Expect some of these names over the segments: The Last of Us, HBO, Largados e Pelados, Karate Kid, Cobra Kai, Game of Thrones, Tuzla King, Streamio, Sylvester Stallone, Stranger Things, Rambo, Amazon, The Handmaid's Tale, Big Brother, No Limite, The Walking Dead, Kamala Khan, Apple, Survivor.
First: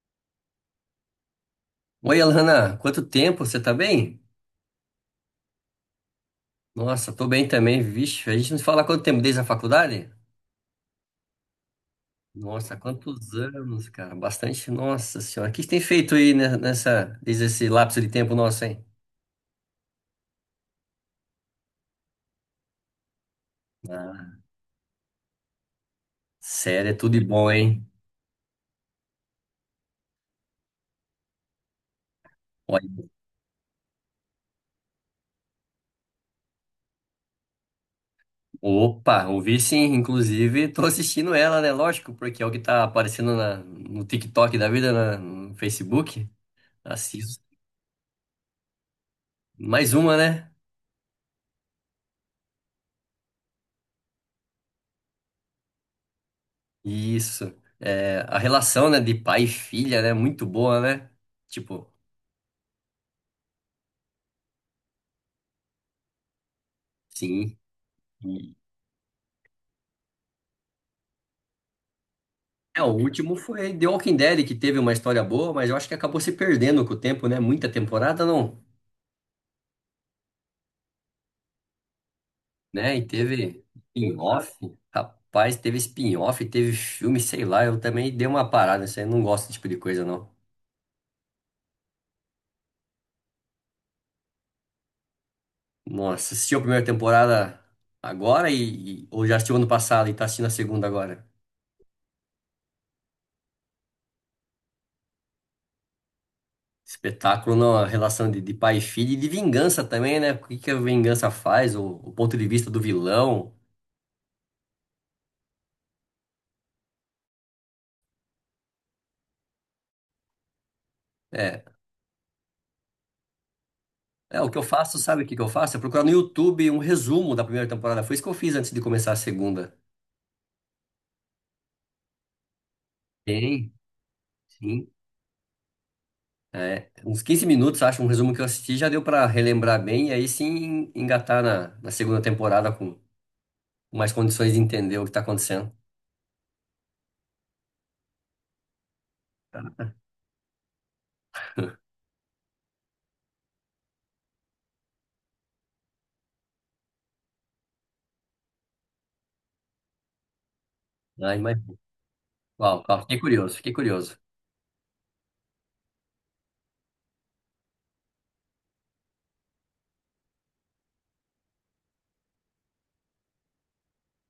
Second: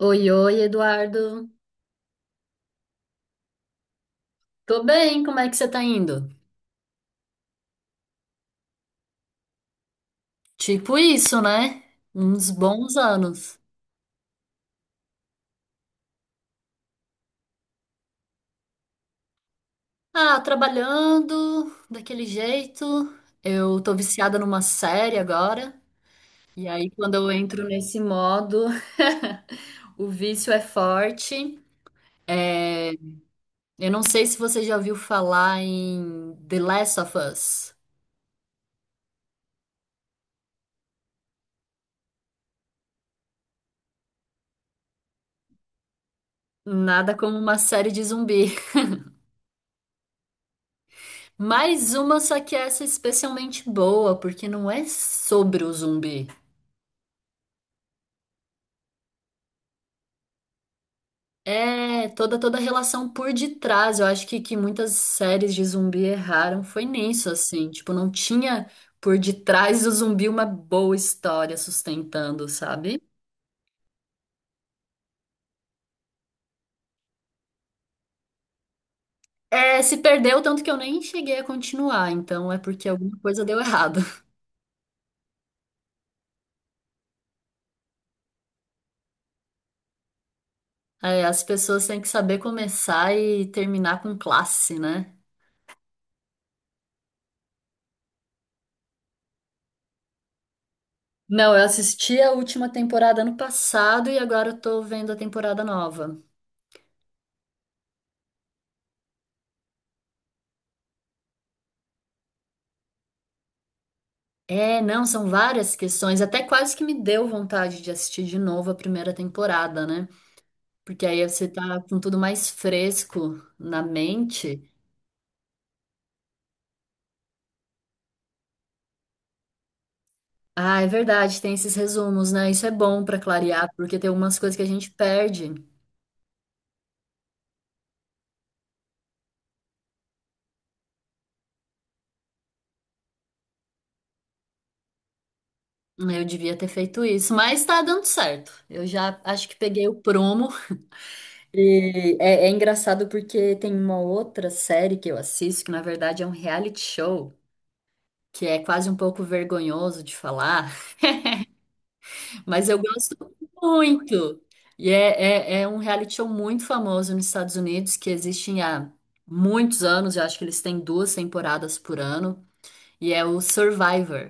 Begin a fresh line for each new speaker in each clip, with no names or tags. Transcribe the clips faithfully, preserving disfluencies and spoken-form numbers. Oi, oi, Eduardo.
Oi, Alana, quanto tempo? Você tá bem?
Tô bem, como é que você tá indo?
Nossa, tô bem também, vixe. A gente não se fala há quanto tempo desde a faculdade?
Tipo isso, né? Uns
Nossa,
bons
quantos
anos.
anos, cara? Bastante. Nossa senhora, o que você tem feito aí ne- nessa, desde esse lapso de tempo nosso, hein?
Ah, trabalhando daquele jeito. Eu tô viciada
Ah,
numa série agora. E aí,
sério, é tudo
quando
de
eu
bom,
entro
hein?
nesse modo, o vício é forte. É,
Olha,
eu não sei se você já ouviu falar em The Last of Us.
opa, ouvi sim, inclusive tô assistindo ela, né? Lógico, porque é o que tá aparecendo na- no TikTok da vida, na- no Facebook.
Nada como
Assisto.
uma série de zumbi.
Mais uma, né?
Mais uma, só que essa é especialmente boa, porque não é sobre o zumbi.
Isso. É, a relação, né, de pai e filha, né, muito boa, né? Tipo,
É toda toda a relação por detrás. Eu acho que, que muitas séries de zumbi erraram foi nisso,
sim.
assim. Tipo, não
E-
tinha por detrás do zumbi uma boa história sustentando,
É, o
sabe?
último foi The Walking Dead, que teve uma história boa, mas eu acho que acabou se perdendo com o tempo, né? Muita temporada, não.
É, se perdeu tanto que eu nem cheguei a continuar, então é porque
Né? E
alguma coisa deu
teve
errado.
spin-off. Rapaz, teve spin-off, teve filme, sei lá. Eu também dei uma parada, isso aí. Eu Não gosto desse tipo de coisa, não.
É, as pessoas têm que saber começar e terminar com classe, né?
Nossa, assistiu a primeira temporada agora e, e- ou já assistiu ano passado e tá assistindo a segunda agora?
Não, eu assisti a última temporada ano passado e agora eu tô vendo a temporada nova.
Espetáculo, não, a relação de, de pai e filho e de vingança também, né? O que que a vingança faz, o, o ponto de vista do vilão.
É, não, são várias questões, até quase que me deu vontade de assistir de novo a primeira temporada, né? Porque aí você
É,
tá com tudo mais fresco na
é, o que eu
mente.
faço, sabe o que que eu faço? É procurar no YouTube um resumo da primeira temporada. Foi isso que eu fiz antes de começar a segunda.
Ah, é verdade, tem esses resumos, né? Isso é bom pra clarear,
Tem,
porque tem algumas coisas que a
sim.
gente perde.
É, uns quinze minutos, acho, um resumo que eu assisti já deu pra relembrar bem e aí sim engatar na, na segunda temporada com mais condições de entender o que tá acontecendo.
Eu devia ter feito isso, mas tá dando certo. Eu já acho que peguei o prumo. E é, é engraçado porque tem uma outra série que eu assisto, que na verdade é um reality show, que é quase um pouco vergonhoso de falar,
Ai, mas,
mas eu
uau, uau,
gosto
fiquei curioso, fiquei curioso.
muito. E é, é, é um reality show muito famoso nos Estados Unidos, que existe há muitos anos, eu acho que eles têm duas temporadas por ano, e é o Survivor.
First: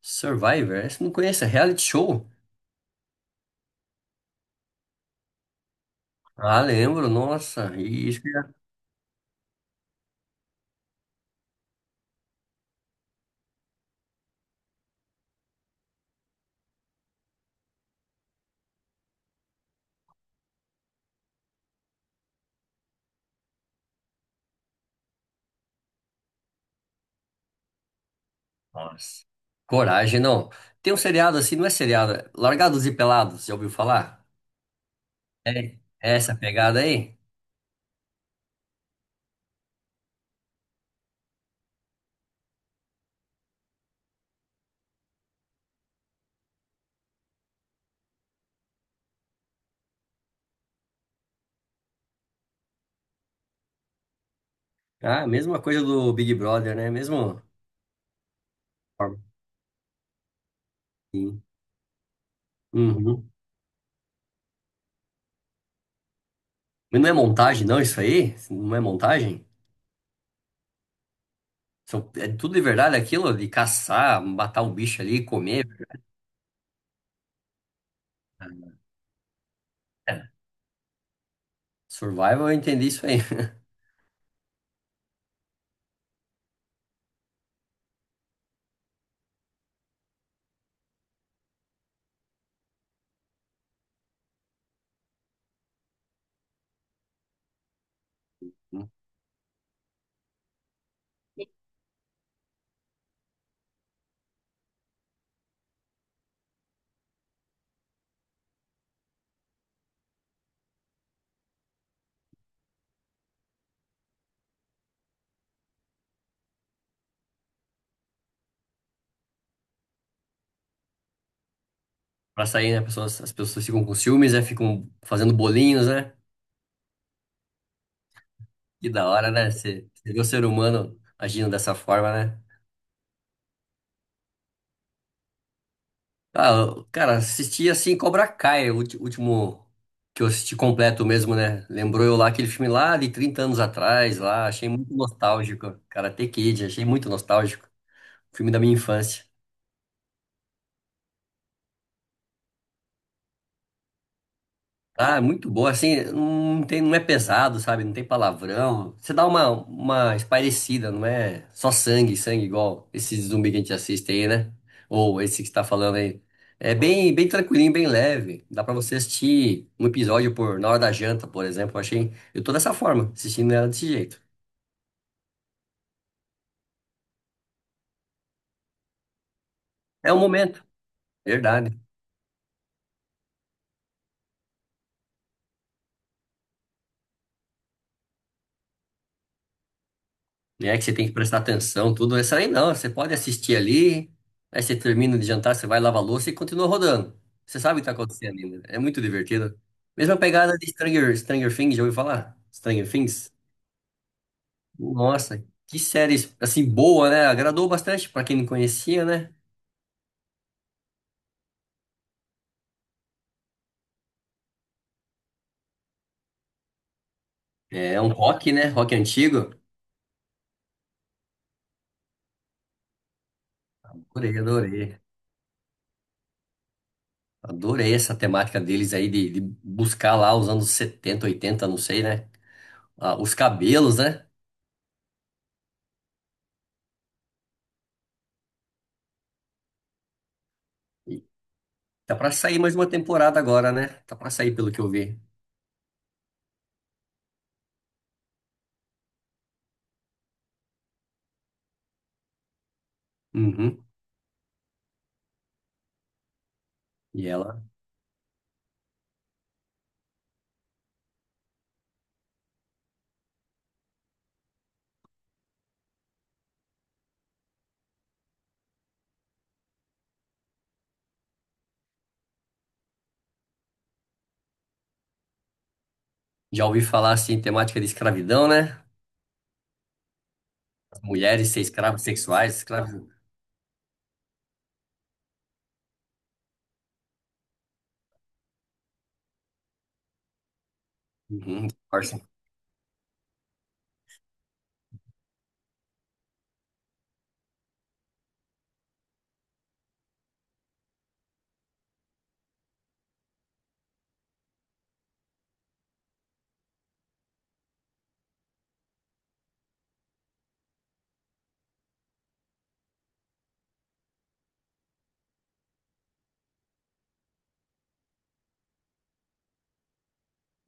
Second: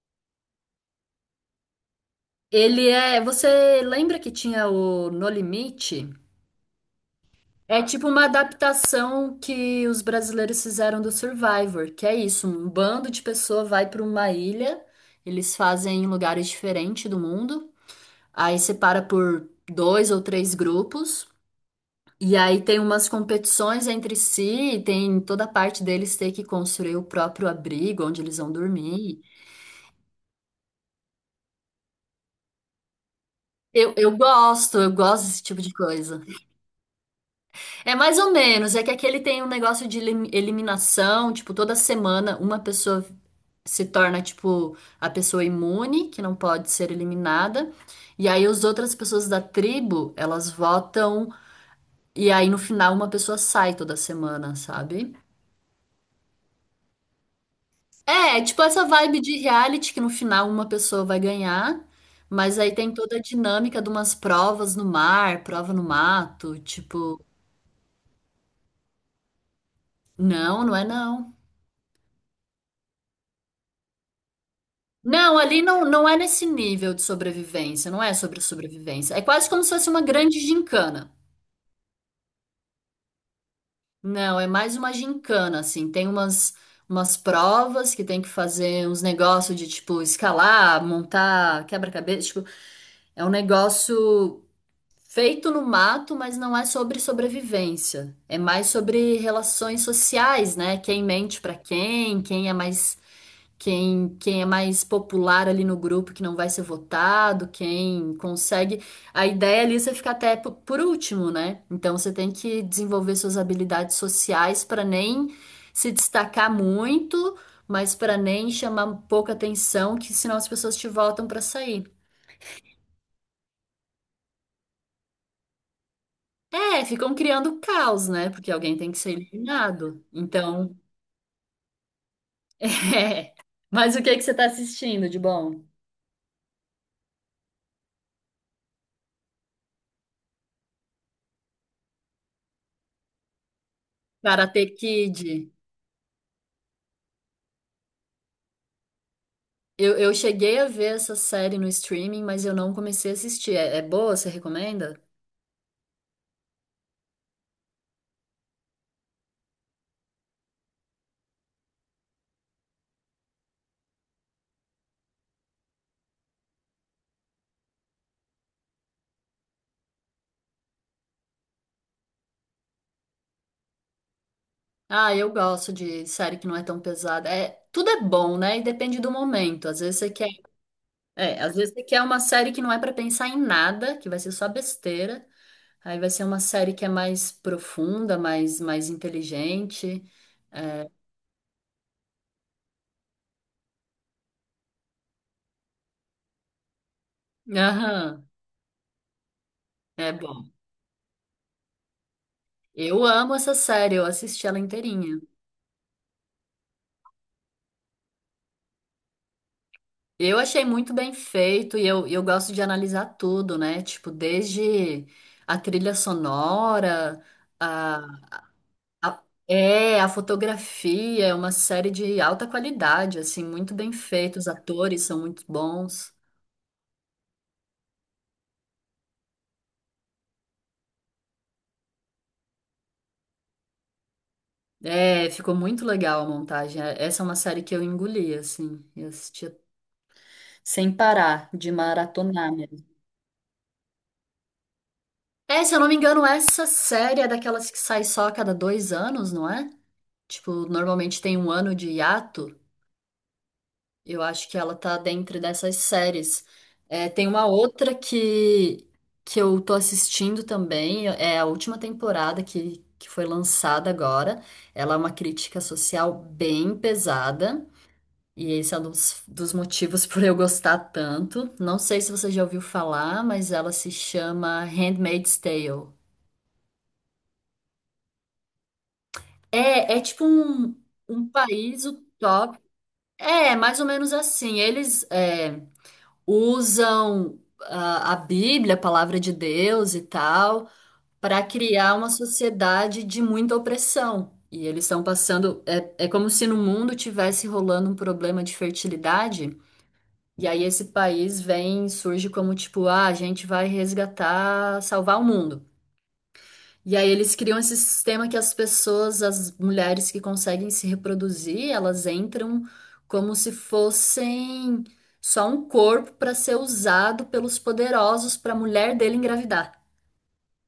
Survivor? Esse eu não conheço, é reality show?
Ele é. Você lembra que tinha o No Limite?
Ah, lembro, nossa,
É tipo
e isso
uma
que é
adaptação que os brasileiros fizeram do Survivor, que é isso, um bando de pessoas vai para uma ilha, eles fazem em lugares diferentes do mundo, aí separa por dois ou três grupos, e aí tem umas competições entre si, e tem toda a parte deles ter que construir o próprio abrigo onde eles vão dormir.
nossa. Coragem, não. Tem um seriado assim, não é seriado, é Largados e Pelados, já ouviu
Eu, eu
falar?
gosto, eu gosto desse
É,
tipo de
é
coisa.
essa pegada aí?
É mais ou menos, é que aqui ele tem um negócio de elim- eliminação, tipo, toda semana uma pessoa se torna, tipo, a pessoa imune, que não pode ser eliminada, e aí as outras pessoas da tribo, elas votam, e aí no final uma pessoa sai toda semana, sabe?
Ah, mesma coisa do Big Brother, né? Mesmo.
É, é tipo essa vibe de reality que no final uma pessoa vai
Sim.
ganhar, mas aí tem toda a
Uhum.
dinâmica de umas provas no mar, prova no mato,
Mas não é
tipo,
montagem, não, isso aí? Não é montagem?
não, não é não.
São- É tudo de verdade aquilo de caçar, matar o bicho ali,
Não, ali
comer.
não, não é nesse nível de sobrevivência, não é sobre sobrevivência. É quase como se fosse uma
É,
grande gincana.
Survival, eu entendi isso aí.
Não, é mais uma gincana, assim. Tem umas, umas provas que tem que fazer uns negócios de, tipo, escalar, montar quebra-cabeça. Tipo, é um negócio feito no mato, mas não é sobre sobrevivência. É mais sobre relações sociais, né? Quem mente pra quem, quem é mais quem, quem é mais popular ali no grupo que não vai ser votado, quem consegue. A ideia ali é você ficar até po- por último, né? Então você tem que desenvolver suas habilidades sociais para nem se destacar muito, mas para nem chamar pouca atenção, que senão as pessoas te votam para sair.
Pra sair, né? Pessoas, as pessoas ficam com ciúmes, né? Ficam fazendo bolinhos, né?
É, ficam criando caos, né? Porque alguém tem
Que
que
da
ser
hora, né? Você
eliminado.
você vê o ser
Então,
humano agindo dessa forma, né?
é. Mas o que que você tá assistindo de bom?
Ah, eu- cara, assisti assim Cobra Kai, o ulti- último que eu assisti completo mesmo, né? Lembrou eu lá aquele filme lá de trinta anos atrás, lá, achei
Karate
muito
Kid.
nostálgico. Karate Kid, achei muito nostálgico. Filme da minha infância.
Eu, eu cheguei a ver essa série no streaming, mas eu não comecei a assistir. É, é boa? Você recomenda?
Ah, é muito boa, assim, não tem, não é pesado, sabe? Não tem palavrão. Você dá uma, uma espairecida, não é só sangue, sangue igual esse zumbi que a gente assiste aí, né? Ou esse que você tá falando aí. É bem, bem tranquilinho, bem leve. Dá pra você assistir um episódio por, na hora da janta, por exemplo. Eu achei, eu tô dessa forma, assistindo ela desse jeito.
Ah, eu gosto de série que não é tão pesada. É, tudo é bom, né? E depende do momento. Às vezes você
É um
quer,
momento,
é, às vezes
verdade.
você quer uma série que não é pra pensar em nada, que vai ser só besteira. Aí vai ser uma série que é mais profunda, mais, mais inteligente.
Né? Que você tem que prestar atenção, tudo. Essa aí não, você pode assistir ali, aí você termina de jantar, você vai lavar a louça e continua rodando. Você sabe o que tá
Aham,
acontecendo ainda. É muito divertido.
é
Mesma
bom.
pegada de Stranger, Stranger Things, já ouviu falar? Stranger
Eu
Things?
amo essa série, eu assisti ela inteirinha.
Nossa, que série, assim, boa, né? Agradou bastante pra quem não conhecia, né?
Eu achei muito bem feito e eu, eu gosto de analisar tudo, né? Tipo, desde a trilha sonora,
É
a,
é um rock, né? Rock
a-
antigo.
é, a fotografia, é uma série de alta qualidade, assim, muito bem
Adorei,
feito, os
adorei.
atores são muito bons.
Adorei essa temática deles aí de, de buscar lá os anos setenta, oitenta, não sei, né? Ah, os cabelos, né?
É, ficou muito legal a montagem. É- Essa é uma série que eu engoli, assim, eu assistia sem parar, de
Tá pra
maratonar
sair mais
mesmo.
uma temporada agora, né? Tá pra sair, pelo que eu vi.
É, se eu não me engano, essa série é daquelas que sai só a cada dois anos, não é? Tipo, normalmente tem um ano de hiato.
Uhum.
Eu acho que ela tá dentro dessas séries. É, tem
E
uma
ela
outra que, que eu tô assistindo também, é a última temporada que, que foi lançada agora. Ela é uma crítica social bem pesada, e esse é um dos, dos motivos por eu gostar tanto. Não sei se você já ouviu falar, mas ela se chama Handmaid's Tale.
já ouvi falar assim, temática de escravidão, né?
É, é tipo um,
As
um
mulheres ser
país
escravas sexuais,
utópico.
escravos.
É, mais ou menos assim. Eles. é, usam ah, a Bíblia, a palavra de Deus e tal, para
Uhum.
criar uma
Força.
sociedade de muita opressão. E eles estão passando. É, é como se no mundo tivesse rolando um problema de fertilidade. E aí esse país vem, surge como tipo, ah, a gente vai resgatar, salvar o mundo. E aí eles criam esse sistema que as pessoas, as mulheres que conseguem se reproduzir, elas entram como se fossem só um corpo para ser usado pelos poderosos para a mulher dele engravidar.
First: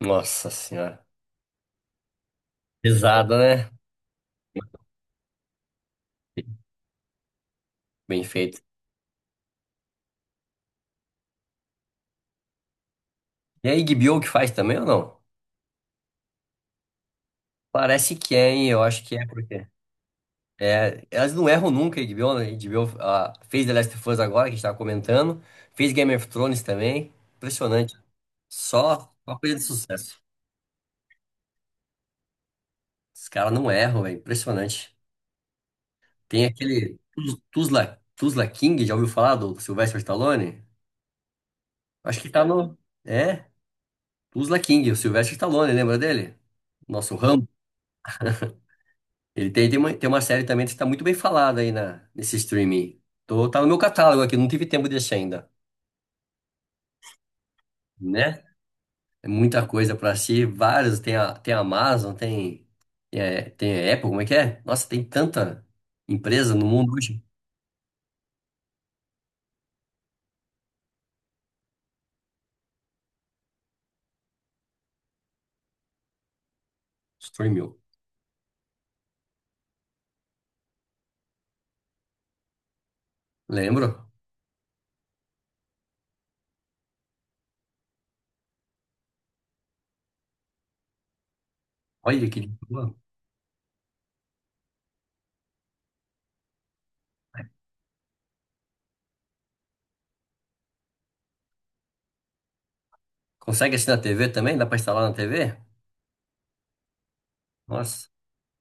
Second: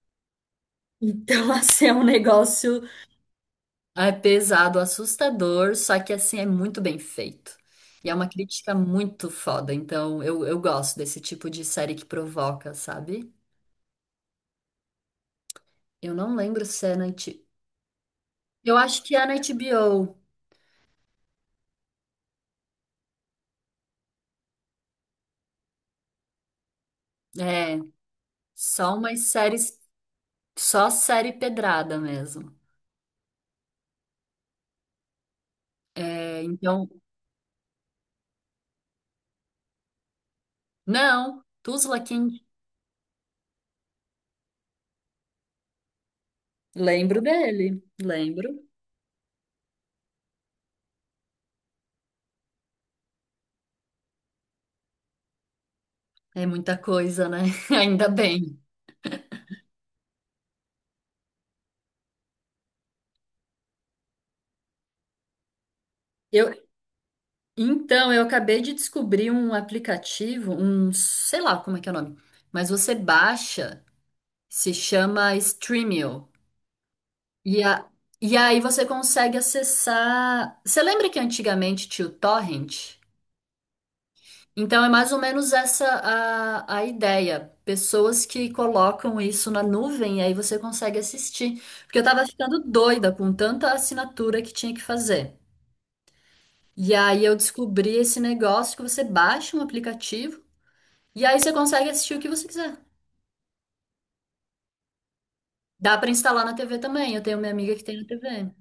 Nossa senhora.
Então, assim, é um negócio.
Pesado, né?
É pesado, assustador, só que assim é muito bem feito. E é
Bem
uma
feito.
crítica muito foda, então eu, eu gosto desse tipo de série que provoca, sabe?
E a Iggy Bill que faz também ou não?
Eu não lembro se é na H B O.
Parece que é, hein?
Eu
Eu
acho
acho
que
que
é
é,
na
porque.
H B O.
É, elas não erram nunca, a H B O, né? A H B O ah, fez The Last of Us agora, que a gente tava comentando. Fez Game of Thrones também. Impressionante.
Só
Só
umas
uma coisa de
séries,
sucesso.
só série pedrada mesmo.
Os caras não erram, velho. Impressionante.
É,
Tem
então,
aquele Tuz- Tuzla, Tuzla King, já ouviu falar do Sylvester Stallone?
não, Tuzla
Acho que
King.
tá no. É, Tuzla King, o Sylvester Stallone, lembra dele? Nosso
Lembro
Rambo.
dele, lembro.
Ele tem, tem uma, tem uma série também que está muito bem falada aí na, nesse streaming. Tô, tá no meu catálogo aqui, não tive tempo de assistir ainda,
É muita coisa, né? Ainda
né?
bem.
É muita coisa pra assistir, vários. Tem a, tem a Amazon, tem, é, tem a Apple, como é que é? Nossa, tem tanta
Eu,
empresa no mundo hoje.
então, eu acabei de descobrir um aplicativo, um, sei lá como é que é o nome, mas você baixa, se chama Streamio. E,
Streaming.
a, e aí você consegue acessar. Você lembra que antigamente tinha o Torrent?
Lembro?
Então é mais ou menos essa a, a ideia. Pessoas que colocam isso na nuvem e aí você consegue assistir. Porque eu tava
Olha que
ficando
boa.
doida com tanta assinatura que tinha que fazer. E aí eu descobri esse negócio que você baixa um aplicativo e aí você consegue assistir o que você quiser.
Consegue assistir na T V também? Dá pra instalar na T V?
Dá pra instalar na T V também. Eu tenho minha amiga que tem na
Nossa,
T V.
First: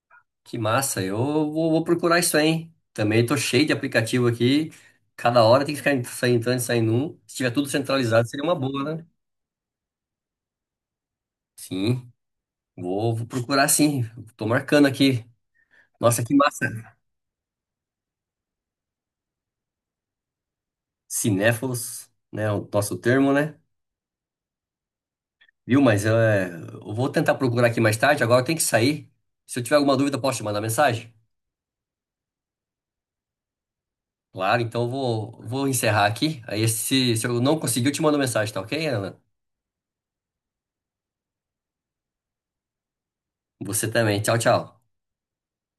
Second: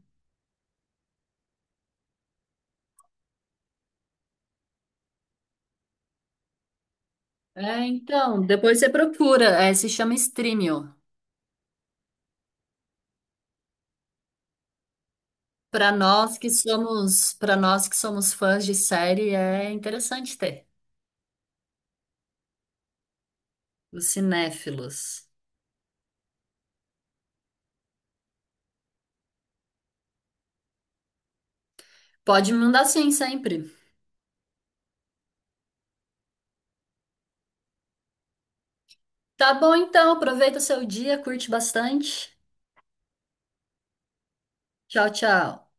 que massa. Eu vou, vou procurar isso aí, hein? Também tô cheio de aplicativo aqui. Cada hora tem que ficar en- sair entrando e saindo um. Se tiver tudo
É,
centralizado, seria
então,
uma
depois você
boa, né?
procura, é, se chama Streamio.
Sim, vou, vou procurar sim. Tô marcando aqui.
Para
Nossa, que
nós que
massa.
somos, para nós que somos fãs de série, é interessante ter.
Cinéfilos, né? O nosso termo, né?
Os cinéfilos.
Viu? Mas é, eu vou tentar procurar aqui mais tarde. Agora eu tenho que sair. Se eu tiver alguma dúvida, posso te mandar mensagem?
Pode me mandar sim sempre.
Claro, então eu vou, vou encerrar aqui. Aí, se, se eu não conseguir, eu te mando mensagem, tá ok, Ana?
Tá bom então, aproveita o seu dia, curte bastante.
Você também. Tchau, tchau.
Tchau, tchau.